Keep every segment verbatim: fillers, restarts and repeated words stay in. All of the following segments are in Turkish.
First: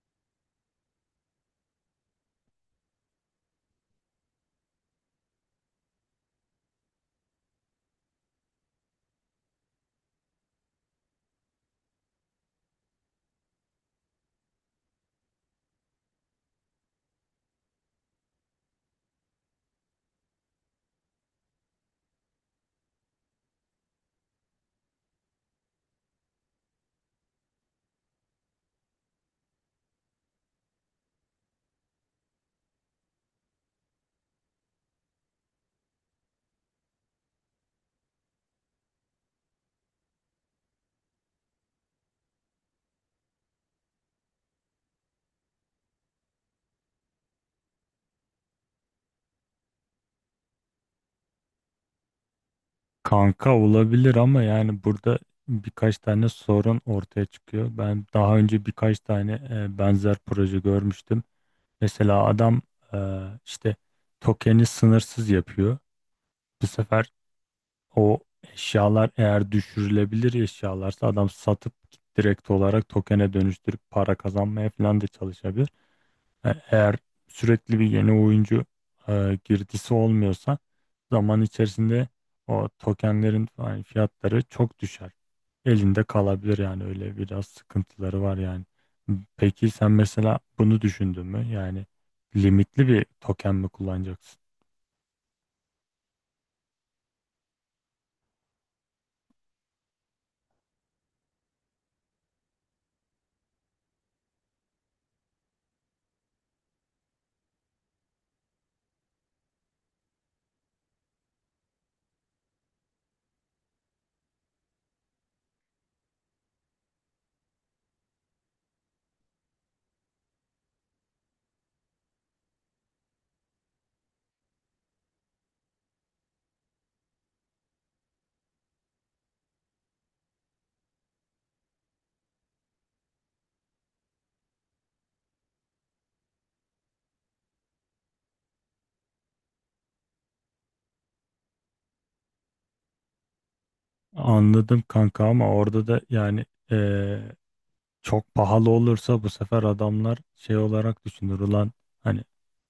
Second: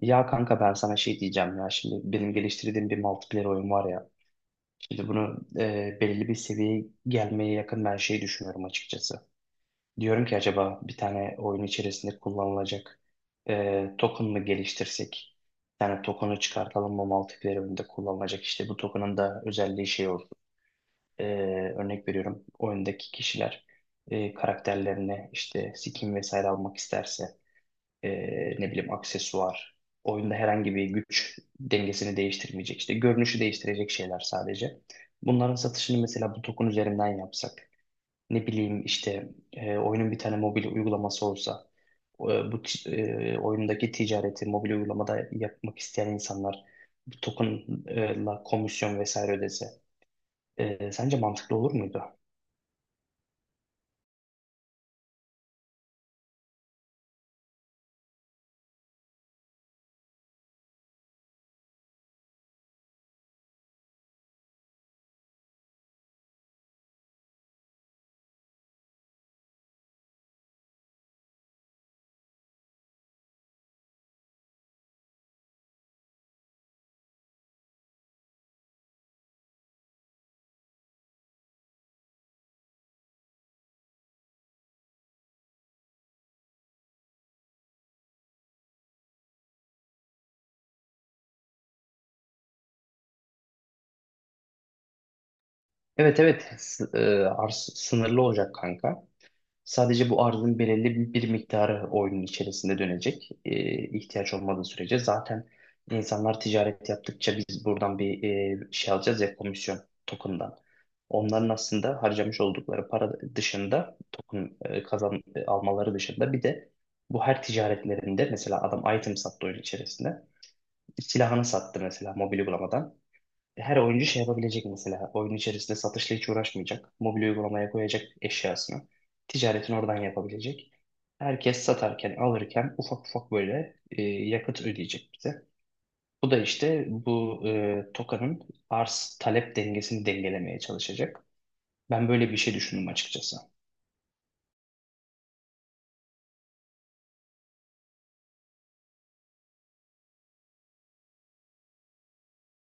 Ya kanka ben sana şey diyeceğim ya, şimdi benim geliştirdiğim bir multiplayer oyun var ya, şimdi bunu e, belirli bir seviyeye gelmeye yakın ben şey düşünüyorum açıkçası. Diyorum ki acaba bir tane oyun içerisinde kullanılacak e, token mı geliştirsek? Bir tane token'ı çıkartalım mı multiplayer oyunda kullanılacak? İşte bu token'ın da özelliği şey olsun. E, Örnek veriyorum, oyundaki kişiler e, karakterlerine işte skin vesaire almak isterse e, ne bileyim aksesuar, oyunda herhangi bir güç dengesini değiştirmeyecek, işte görünüşü değiştirecek şeyler sadece. Bunların satışını mesela bu token üzerinden yapsak, ne bileyim işte e, oyunun bir tane mobil uygulaması olsa, e, bu ti- e, oyundaki ticareti mobil uygulamada yapmak isteyen insanlar bu tokenla komisyon vesaire ödese, e, sence mantıklı olur muydu? Kanka olabilir ama yani burada birkaç tane sorun ortaya çıkıyor. Ben daha önce birkaç tane e, benzer proje görmüştüm. Mesela adam e, işte tokeni sınırsız yapıyor. Bu sefer o eşyalar eğer düşürülebilir eşyalarsa adam satıp direkt olarak tokene dönüştürüp para kazanmaya falan da çalışabilir. E- Eğer sürekli bir yeni oyuncu e, girdisi olmuyorsa zaman içerisinde o tokenlerin falan fiyatları çok düşer. Elinde kalabilir yani öyle biraz sıkıntıları var yani. Peki sen mesela bunu düşündün mü? Yani limitli bir token mi kullanacaksın? Evet evet, S- e, arz sınırlı olacak kanka. Sadece bu arzın belirli bir miktarı oyunun içerisinde dönecek. Ee, ihtiyaç olmadığı sürece zaten insanlar ticaret yaptıkça biz buradan bir e, şey alacağız ya, komisyon token'dan. Onların aslında harcamış oldukları para dışında token e, kazan e, almaları dışında bir de bu her ticaretlerinde, mesela adam item sattı oyun içerisinde. Silahını sattı mesela, mobil uygulamadan her oyuncu şey yapabilecek mesela. Oyun içerisinde satışla hiç uğraşmayacak. Mobil uygulamaya koyacak eşyasını. Ticaretini oradan yapabilecek. Herkes satarken, alırken ufak ufak böyle e, yakıt ödeyecek bize. Bu da işte bu e, TOKA'nın arz talep dengesini dengelemeye çalışacak. Ben böyle bir şey düşündüm açıkçası. Anladım kanka ama orada da yani e, çok pahalı olursa bu sefer adamlar şey olarak düşünür ulan hani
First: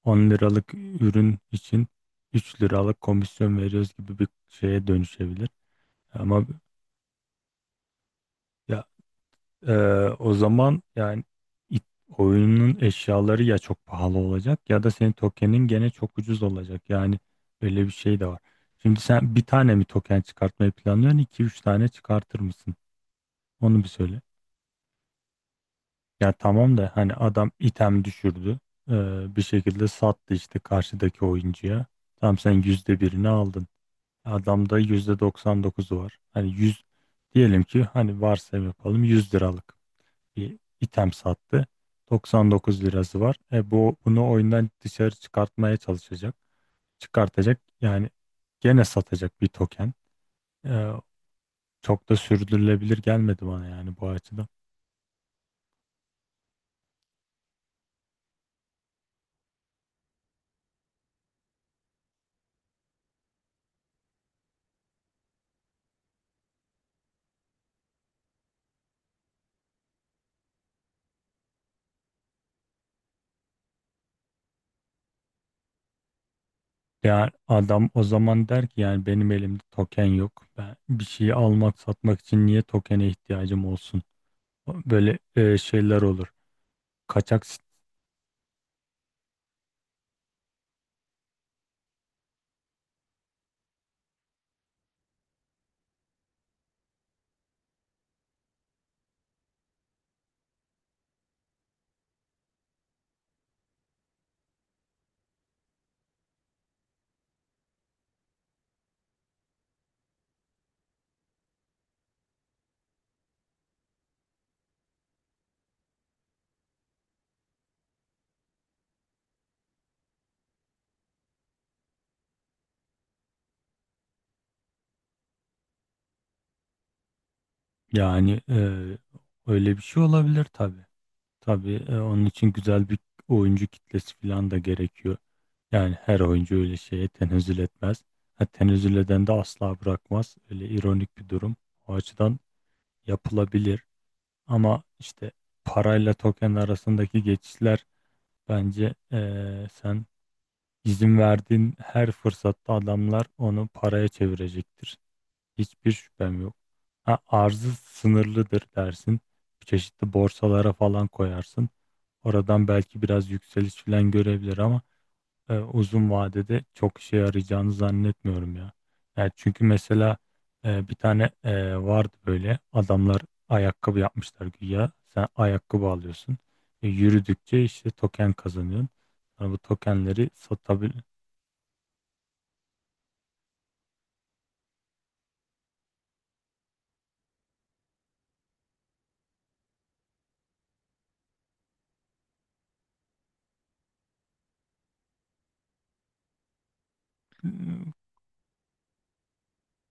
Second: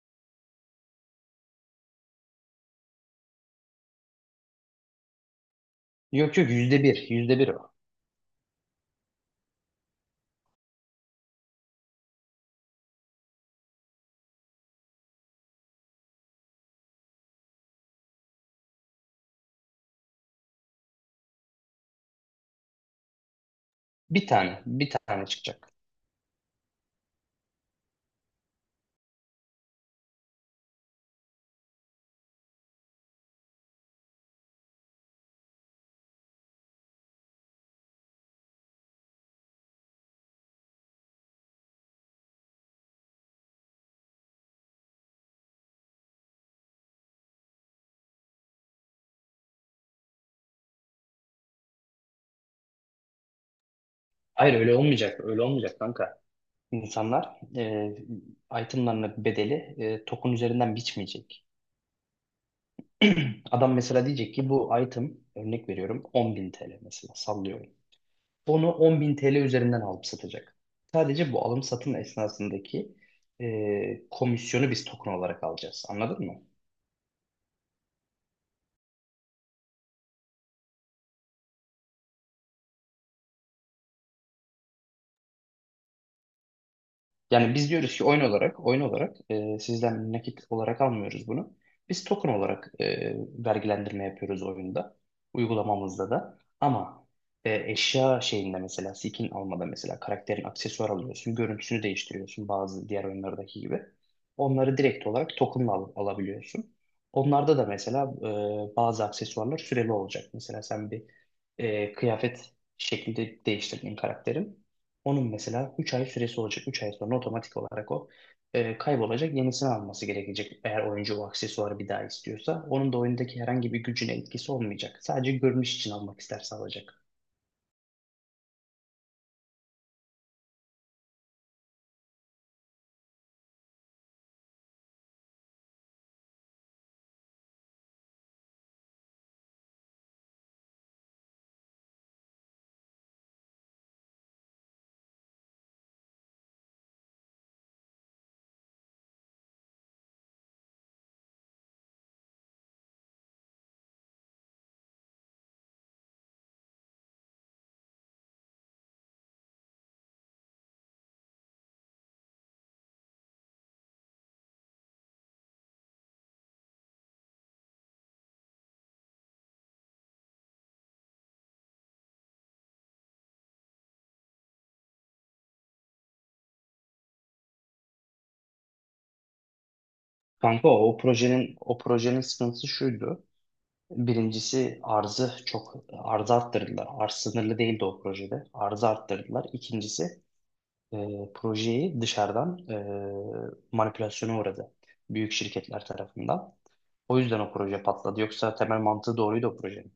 on liralık ürün için üç liralık komisyon veriyoruz gibi bir şeye dönüşebilir. Yok Ama yok, yüzde bir, yüzde bir o. ya e, o zaman yani it- oyunun eşyaları ya çok pahalı olacak ya da senin tokenin gene çok ucuz olacak. Yani öyle bir şey de var. Şimdi sen bir tane mi token çıkartmayı planlıyorsun? İki üç tane çıkartır mısın? Onu bir söyle. Bir tane, bir tane çıkacak. Ya tamam da hani adam item düşürdü. Ee, bir şekilde sattı işte karşıdaki oyuncuya. Tamam sen yüzde birini aldın. Adamda yüzde doksan dokuzu var. Hani yüz diyelim ki hani varsayım yapalım yüz liralık bir item sattı. doksan dokuz lirası var. E bu bunu oyundan dışarı çıkartmaya çalışacak. Çıkartacak yani gene satacak bir token. Ee, Çok da sürdürülebilir gelmedi bana yani bu açıdan. Hayır, öyle olmayacak, öyle olmayacak kanka. İnsanlar e, itemlarının bedeli e, TOK'un üzerinden biçmeyecek. Adam mesela diyecek ki bu item, örnek veriyorum on bin T L mesela, sallıyorum. Onu on bin T L üzerinden alıp satacak. Sadece bu alım satım esnasındaki e, komisyonu biz token olarak alacağız. Anladın mı? Yani adam o zaman der ki yani benim elimde token yok. Ben bir şeyi almak satmak için niye tokene ihtiyacım olsun? Böyle e, şeyler olur. Kaçak Yani sit- biz diyoruz ki oyun olarak, oyun olarak e, sizden nakit olarak almıyoruz bunu. Biz token olarak e, vergilendirme yapıyoruz oyunda, uygulamamızda da. Ama e, eşya şeyinde, mesela skin almada, mesela karakterin aksesuar alıyorsun, görüntüsünü değiştiriyorsun bazı diğer oyunlardaki gibi. Onları direkt olarak tokenla al- alabiliyorsun. Onlarda da mesela e, bazı aksesuarlar süreli olacak. Mesela sen bir e, kıyafet şeklinde değiştirdin karakterin. Onun mesela üç ay süresi olacak. Üç ay sonra otomatik olarak o e, kaybolacak. Yenisini alması gerekecek, eğer oyuncu o aksesuarı bir daha istiyorsa. Onun da oyundaki herhangi bir gücüne etkisi olmayacak. Sadece görünüş için almak isterse alacak. Yani e, öyle bir şey olabilir tabii. Tabii e, onun için güzel bir oyuncu kitlesi falan da gerekiyor. Yani her oyuncu öyle şeye tenezzül etmez. Ha, tenezzül eden de asla bırakmaz. Öyle ironik bir durum. O açıdan yapılabilir. Ama işte parayla token arasındaki geçişler, bence eee, sen izin verdiğin her fırsatta adamlar onu paraya çevirecektir. Hiçbir şüphem yok. Ha, arzı sınırlıdır dersin. Çeşitli borsalara falan koyarsın. Oradan belki biraz yükseliş falan görebilir ama e, uzun vadede çok işe yarayacağını zannetmiyorum ya. Yani çünkü mesela e, bir tane e, vardı böyle, adamlar ayakkabı yapmışlar güya. Sen ayakkabı alıyorsun. E, yürüdükçe işte token kazanıyorsun. Sonra bu tokenleri Kanka o, o satabil projenin o projenin sıkıntısı şuydu. Birincisi, arzı çok, arzı arttırdılar. Arz sınırlı değildi o projede. Arzı arttırdılar. İkincisi, e, projeyi dışarıdan e, manipülasyona uğradı, büyük şirketler tarafından. O yüzden o proje patladı. Yoksa temel mantığı doğruydu o projenin.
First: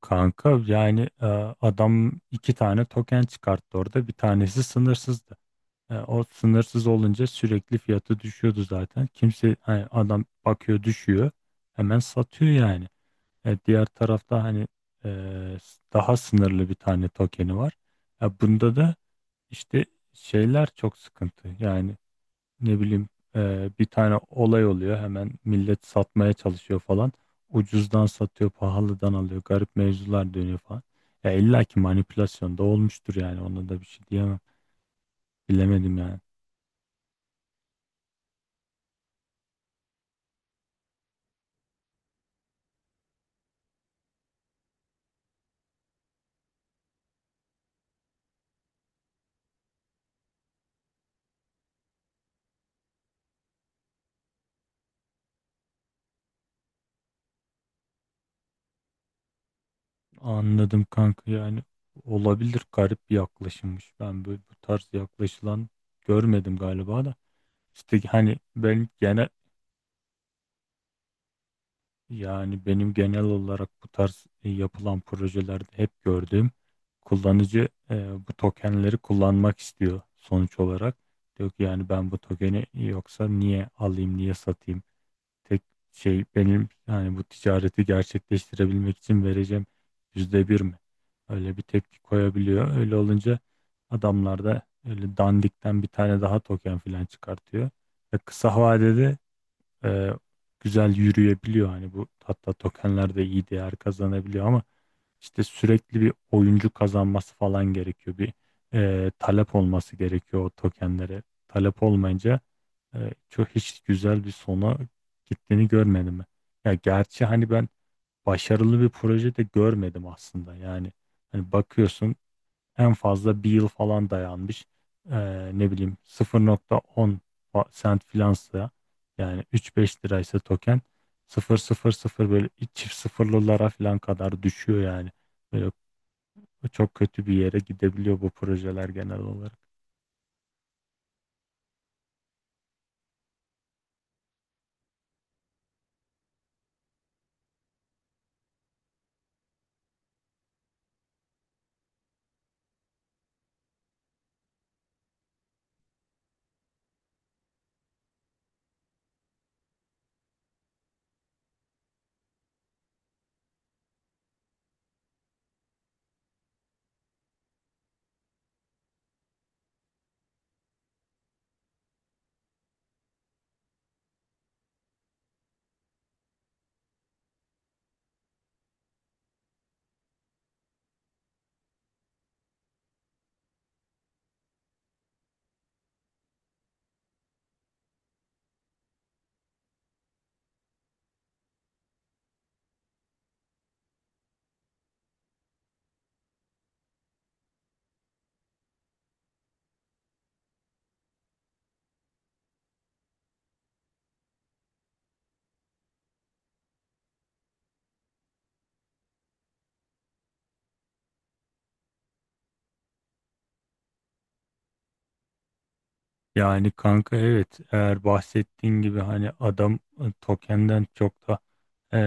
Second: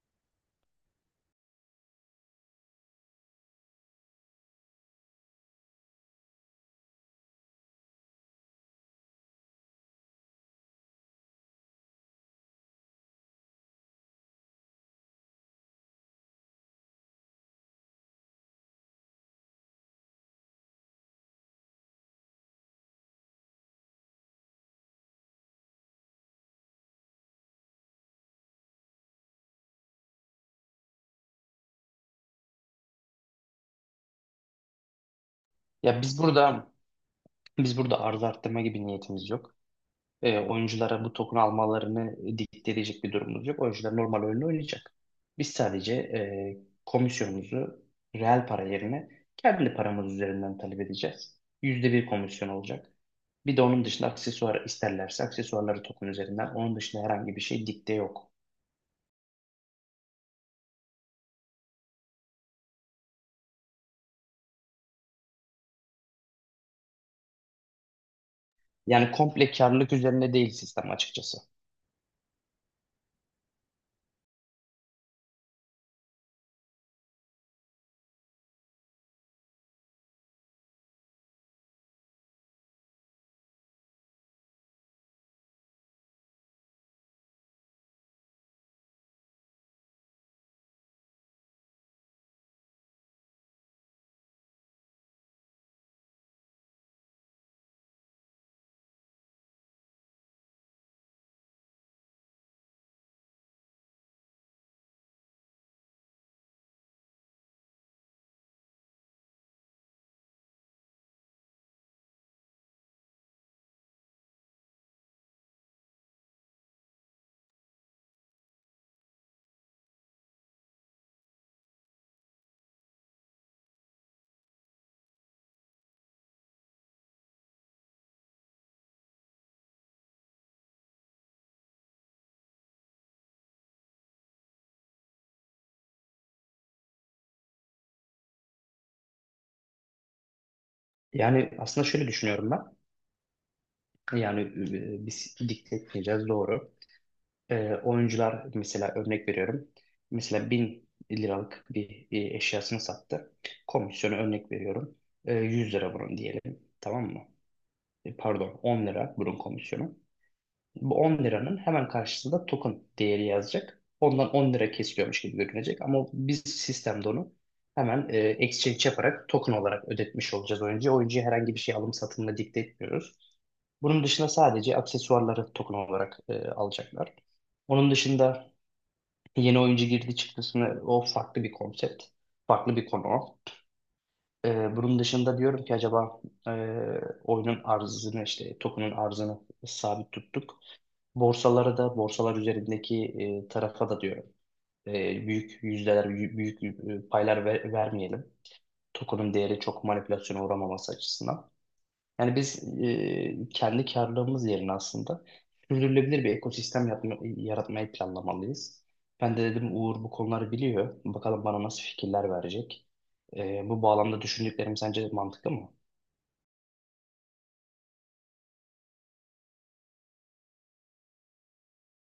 kanka yani e, adam iki tane token çıkarttı orada. Bir tanesi sınırsızdı. E, o sınırsız olunca sürekli fiyatı düşüyordu zaten. Kimse hani adam bakıyor düşüyor. Hemen satıyor yani. E, diğer tarafta hani e, s- daha sınırlı bir tane tokeni var. Ya bunda da işte şeyler çok sıkıntı. Yani ne bileyim, e, bir tane olay oluyor hemen millet satmaya çalışıyor falan. Ucuzdan satıyor, pahalıdan alıyor. Garip mevzular dönüyor falan. Ya illa ki manipülasyon da olmuştur yani, ona da bir şey diyemem. Bilemedim Ya biz yani. burada biz burada arz arttırma gibi niyetimiz yok. E, oyunculara bu token almalarını dikte edecek bir durumumuz yok. Oyuncular normal oyunu oynayacak. Biz sadece e, komisyonumuzu reel para yerine kendi paramız üzerinden talep edeceğiz. Yüzde bir komisyon olacak. Bir de onun dışında, aksesuar isterlerse, aksesuarları token üzerinden. Onun dışında herhangi bir şey dikte yok. Anladım kanka, yani olabilir, garip bir yaklaşımmış. Ben böyle bu tarz yaklaşılan görmedim galiba da. İşte hani benim Yani genel, komple karlılık üzerine değil sistem, açıkçası. yani benim genel olarak bu tarz e, yapılan projelerde hep gördüğüm, kullanıcı e, bu tokenleri kullanmak istiyor sonuç olarak. Diyor ki yani ben bu tokeni yoksa niye alayım, niye satayım? Tek şey benim yani bu ticareti gerçekleştirebilmek için vereceğim yüzde bir mi? Öyle bir tepki koyabiliyor. Öyle olunca adamlar da öyle dandikten bir tane daha token falan çıkartıyor. Ve kısa vadede e, güzel yürüyebiliyor. Hani bu hatta tokenler de iyi değer kazanabiliyor ama işte sürekli bir oyuncu kazanması falan gerekiyor. Bir e, talep olması gerekiyor o tokenlere. Talep olmayınca e, çok, hiç güzel bir sona gittiğini görmedim ben. Ya gerçi hani ben başarılı bir proje de görmedim aslında. Yani hani bakıyorsun, en fazla bir yıl falan dayanmış. Ee, ne bileyim, sıfır nokta on fa- sent filansa, yani üç beş liraysa token sıfır nokta sıfır sıfır böyle çift sıfırlılara falan kadar düşüyor yani. Böyle çok kötü bir yere gidebiliyor bu projeler genel olarak. Yani aslında şöyle düşünüyorum ben. Yani e, biz dikte etmeyeceğiz doğru. E, oyuncular mesela, örnek veriyorum. Mesela bin liralık bir e, eşyasını sattı. Komisyonu örnek veriyorum. E, yüz lira bunun diyelim. Tamam mı? E, pardon, on lira bunun komisyonu. Bu on liranın hemen karşısında token değeri yazacak. Ondan on lira kesiliyormuş gibi görünecek. Ama biz sistemde onu hemen e, exchange yaparak token olarak ödetmiş olacağız oyuncuya. Oyuncuya herhangi bir şey alım satımla dikte etmiyoruz. Bunun dışında sadece aksesuarları token olarak e, alacaklar. Onun dışında yeni oyuncu girdi çıktısını, o farklı bir konsept, farklı bir konu. E, bunun dışında diyorum ki, acaba e, oyunun arzını, işte token'ın arzını sabit tuttuk. Borsalara da, borsalar üzerindeki e, tarafa da diyorum, e, büyük yüzdeler, büyük, büyük, e, paylar ver- vermeyelim. Token'ın değeri çok manipülasyona uğramaması açısından. Yani biz e, kendi karlılığımız yerine aslında sürdürülebilir bir ekosistem yapma- yaratmayı planlamalıyız. Ben de dedim Uğur bu konuları biliyor. Bakalım bana nasıl fikirler verecek. E, bu bağlamda düşündüklerim sence mantıklı mı? Yani kanka evet, eğer bahsettiğin gibi hani adam e, tokenden çok da e,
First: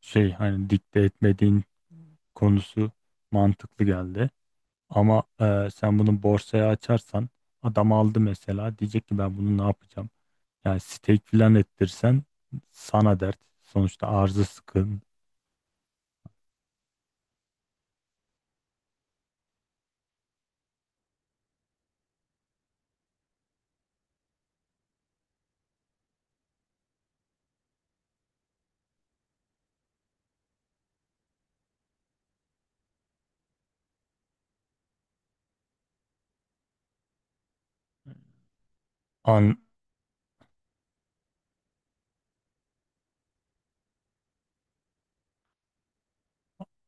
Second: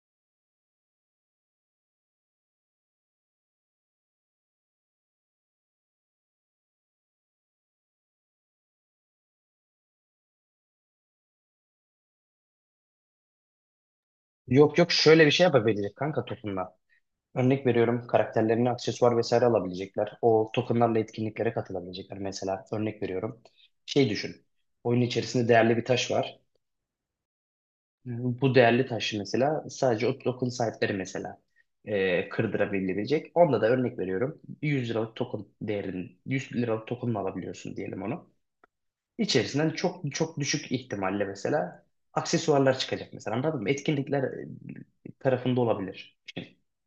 şey, hani dikte etmediğin konusu mantıklı geldi. Ama e, sen bunu borsaya açarsan adam aldı mesela, diyecek ki ben bunu ne yapacağım? Yani stake filan ettirsen sana dert. Sonuçta arzı Yok yok, sıkın. şöyle bir şey yapabilecek kanka tokenla. Örnek veriyorum, karakterlerine aksesuar vesaire alabilecekler. O tokenlarla etkinliklere katılabilecekler. Mesela örnek veriyorum. Şey düşün, oyun içerisinde değerli bir taş var. Bu değerli taşı mesela sadece o token sahipleri mesela e, kırdırabilecek. Onda da örnek veriyorum, yüz liralık token değerin, yüz liralık token'ını alabiliyorsun diyelim onu. An, İçerisinden çok çok düşük ihtimalle mesela aksesuarlar çıkacak mesela, anladın mı? Etkinlikler e, tarafında olabilir.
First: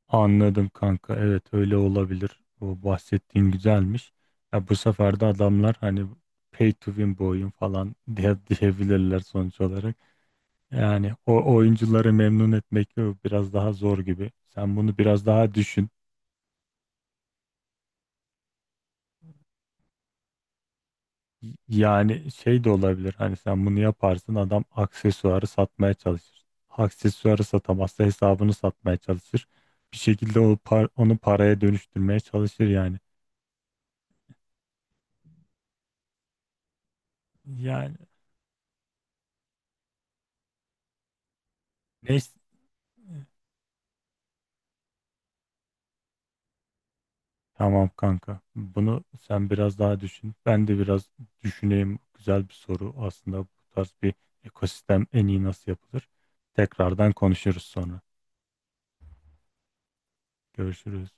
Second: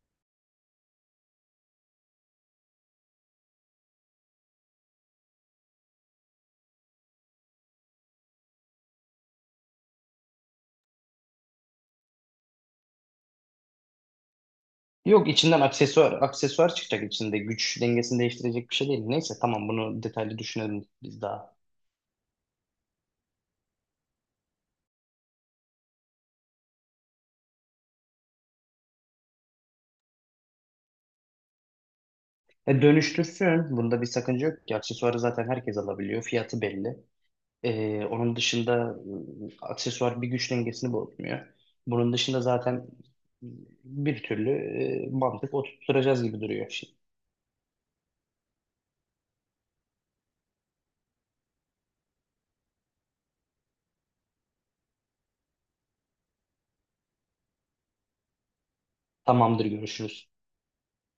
anladım kanka. Evet öyle olabilir. O bahsettiğin güzelmiş. Ya bu sefer de adamlar hani pay to win bu oyun falan diye diyebilirler sonuç olarak. Yani o oyuncuları memnun etmek biraz daha zor gibi. Sen bunu biraz Yok, daha içinden düşün. aksesuar aksesuar çıkacak, içinde güç dengesini değiştirecek bir şey değil. Neyse tamam, bunu detaylı düşünelim biz daha. Yani şey de olabilir hani, sen bunu yaparsın adam aksesuarı satmaya çalışır. Aksesuarı satamazsa hesabını satmaya çalışır. Bir şekilde o par- onu paraya dönüştürmeye çalışır E, yani. Dönüştürsün. Bunda bir sakınca yok ki. Aksesuarı zaten herkes alabiliyor. Fiyatı belli. Yani Ee, onun dışında ıı, aksesuar bir güç dengesini bozmuyor. Bunun neyse, dışında zaten bir türlü e, mantık oturtturacağız gibi duruyor şimdi. tamam kanka, bunu sen biraz daha düşün. Ben de biraz düşüneyim, güzel bir soru aslında bu tarz bir ekosistem en iyi nasıl yapılır. Tekrardan konuşuruz sonra. Tamamdır, görüşürüz. Görüşürüz.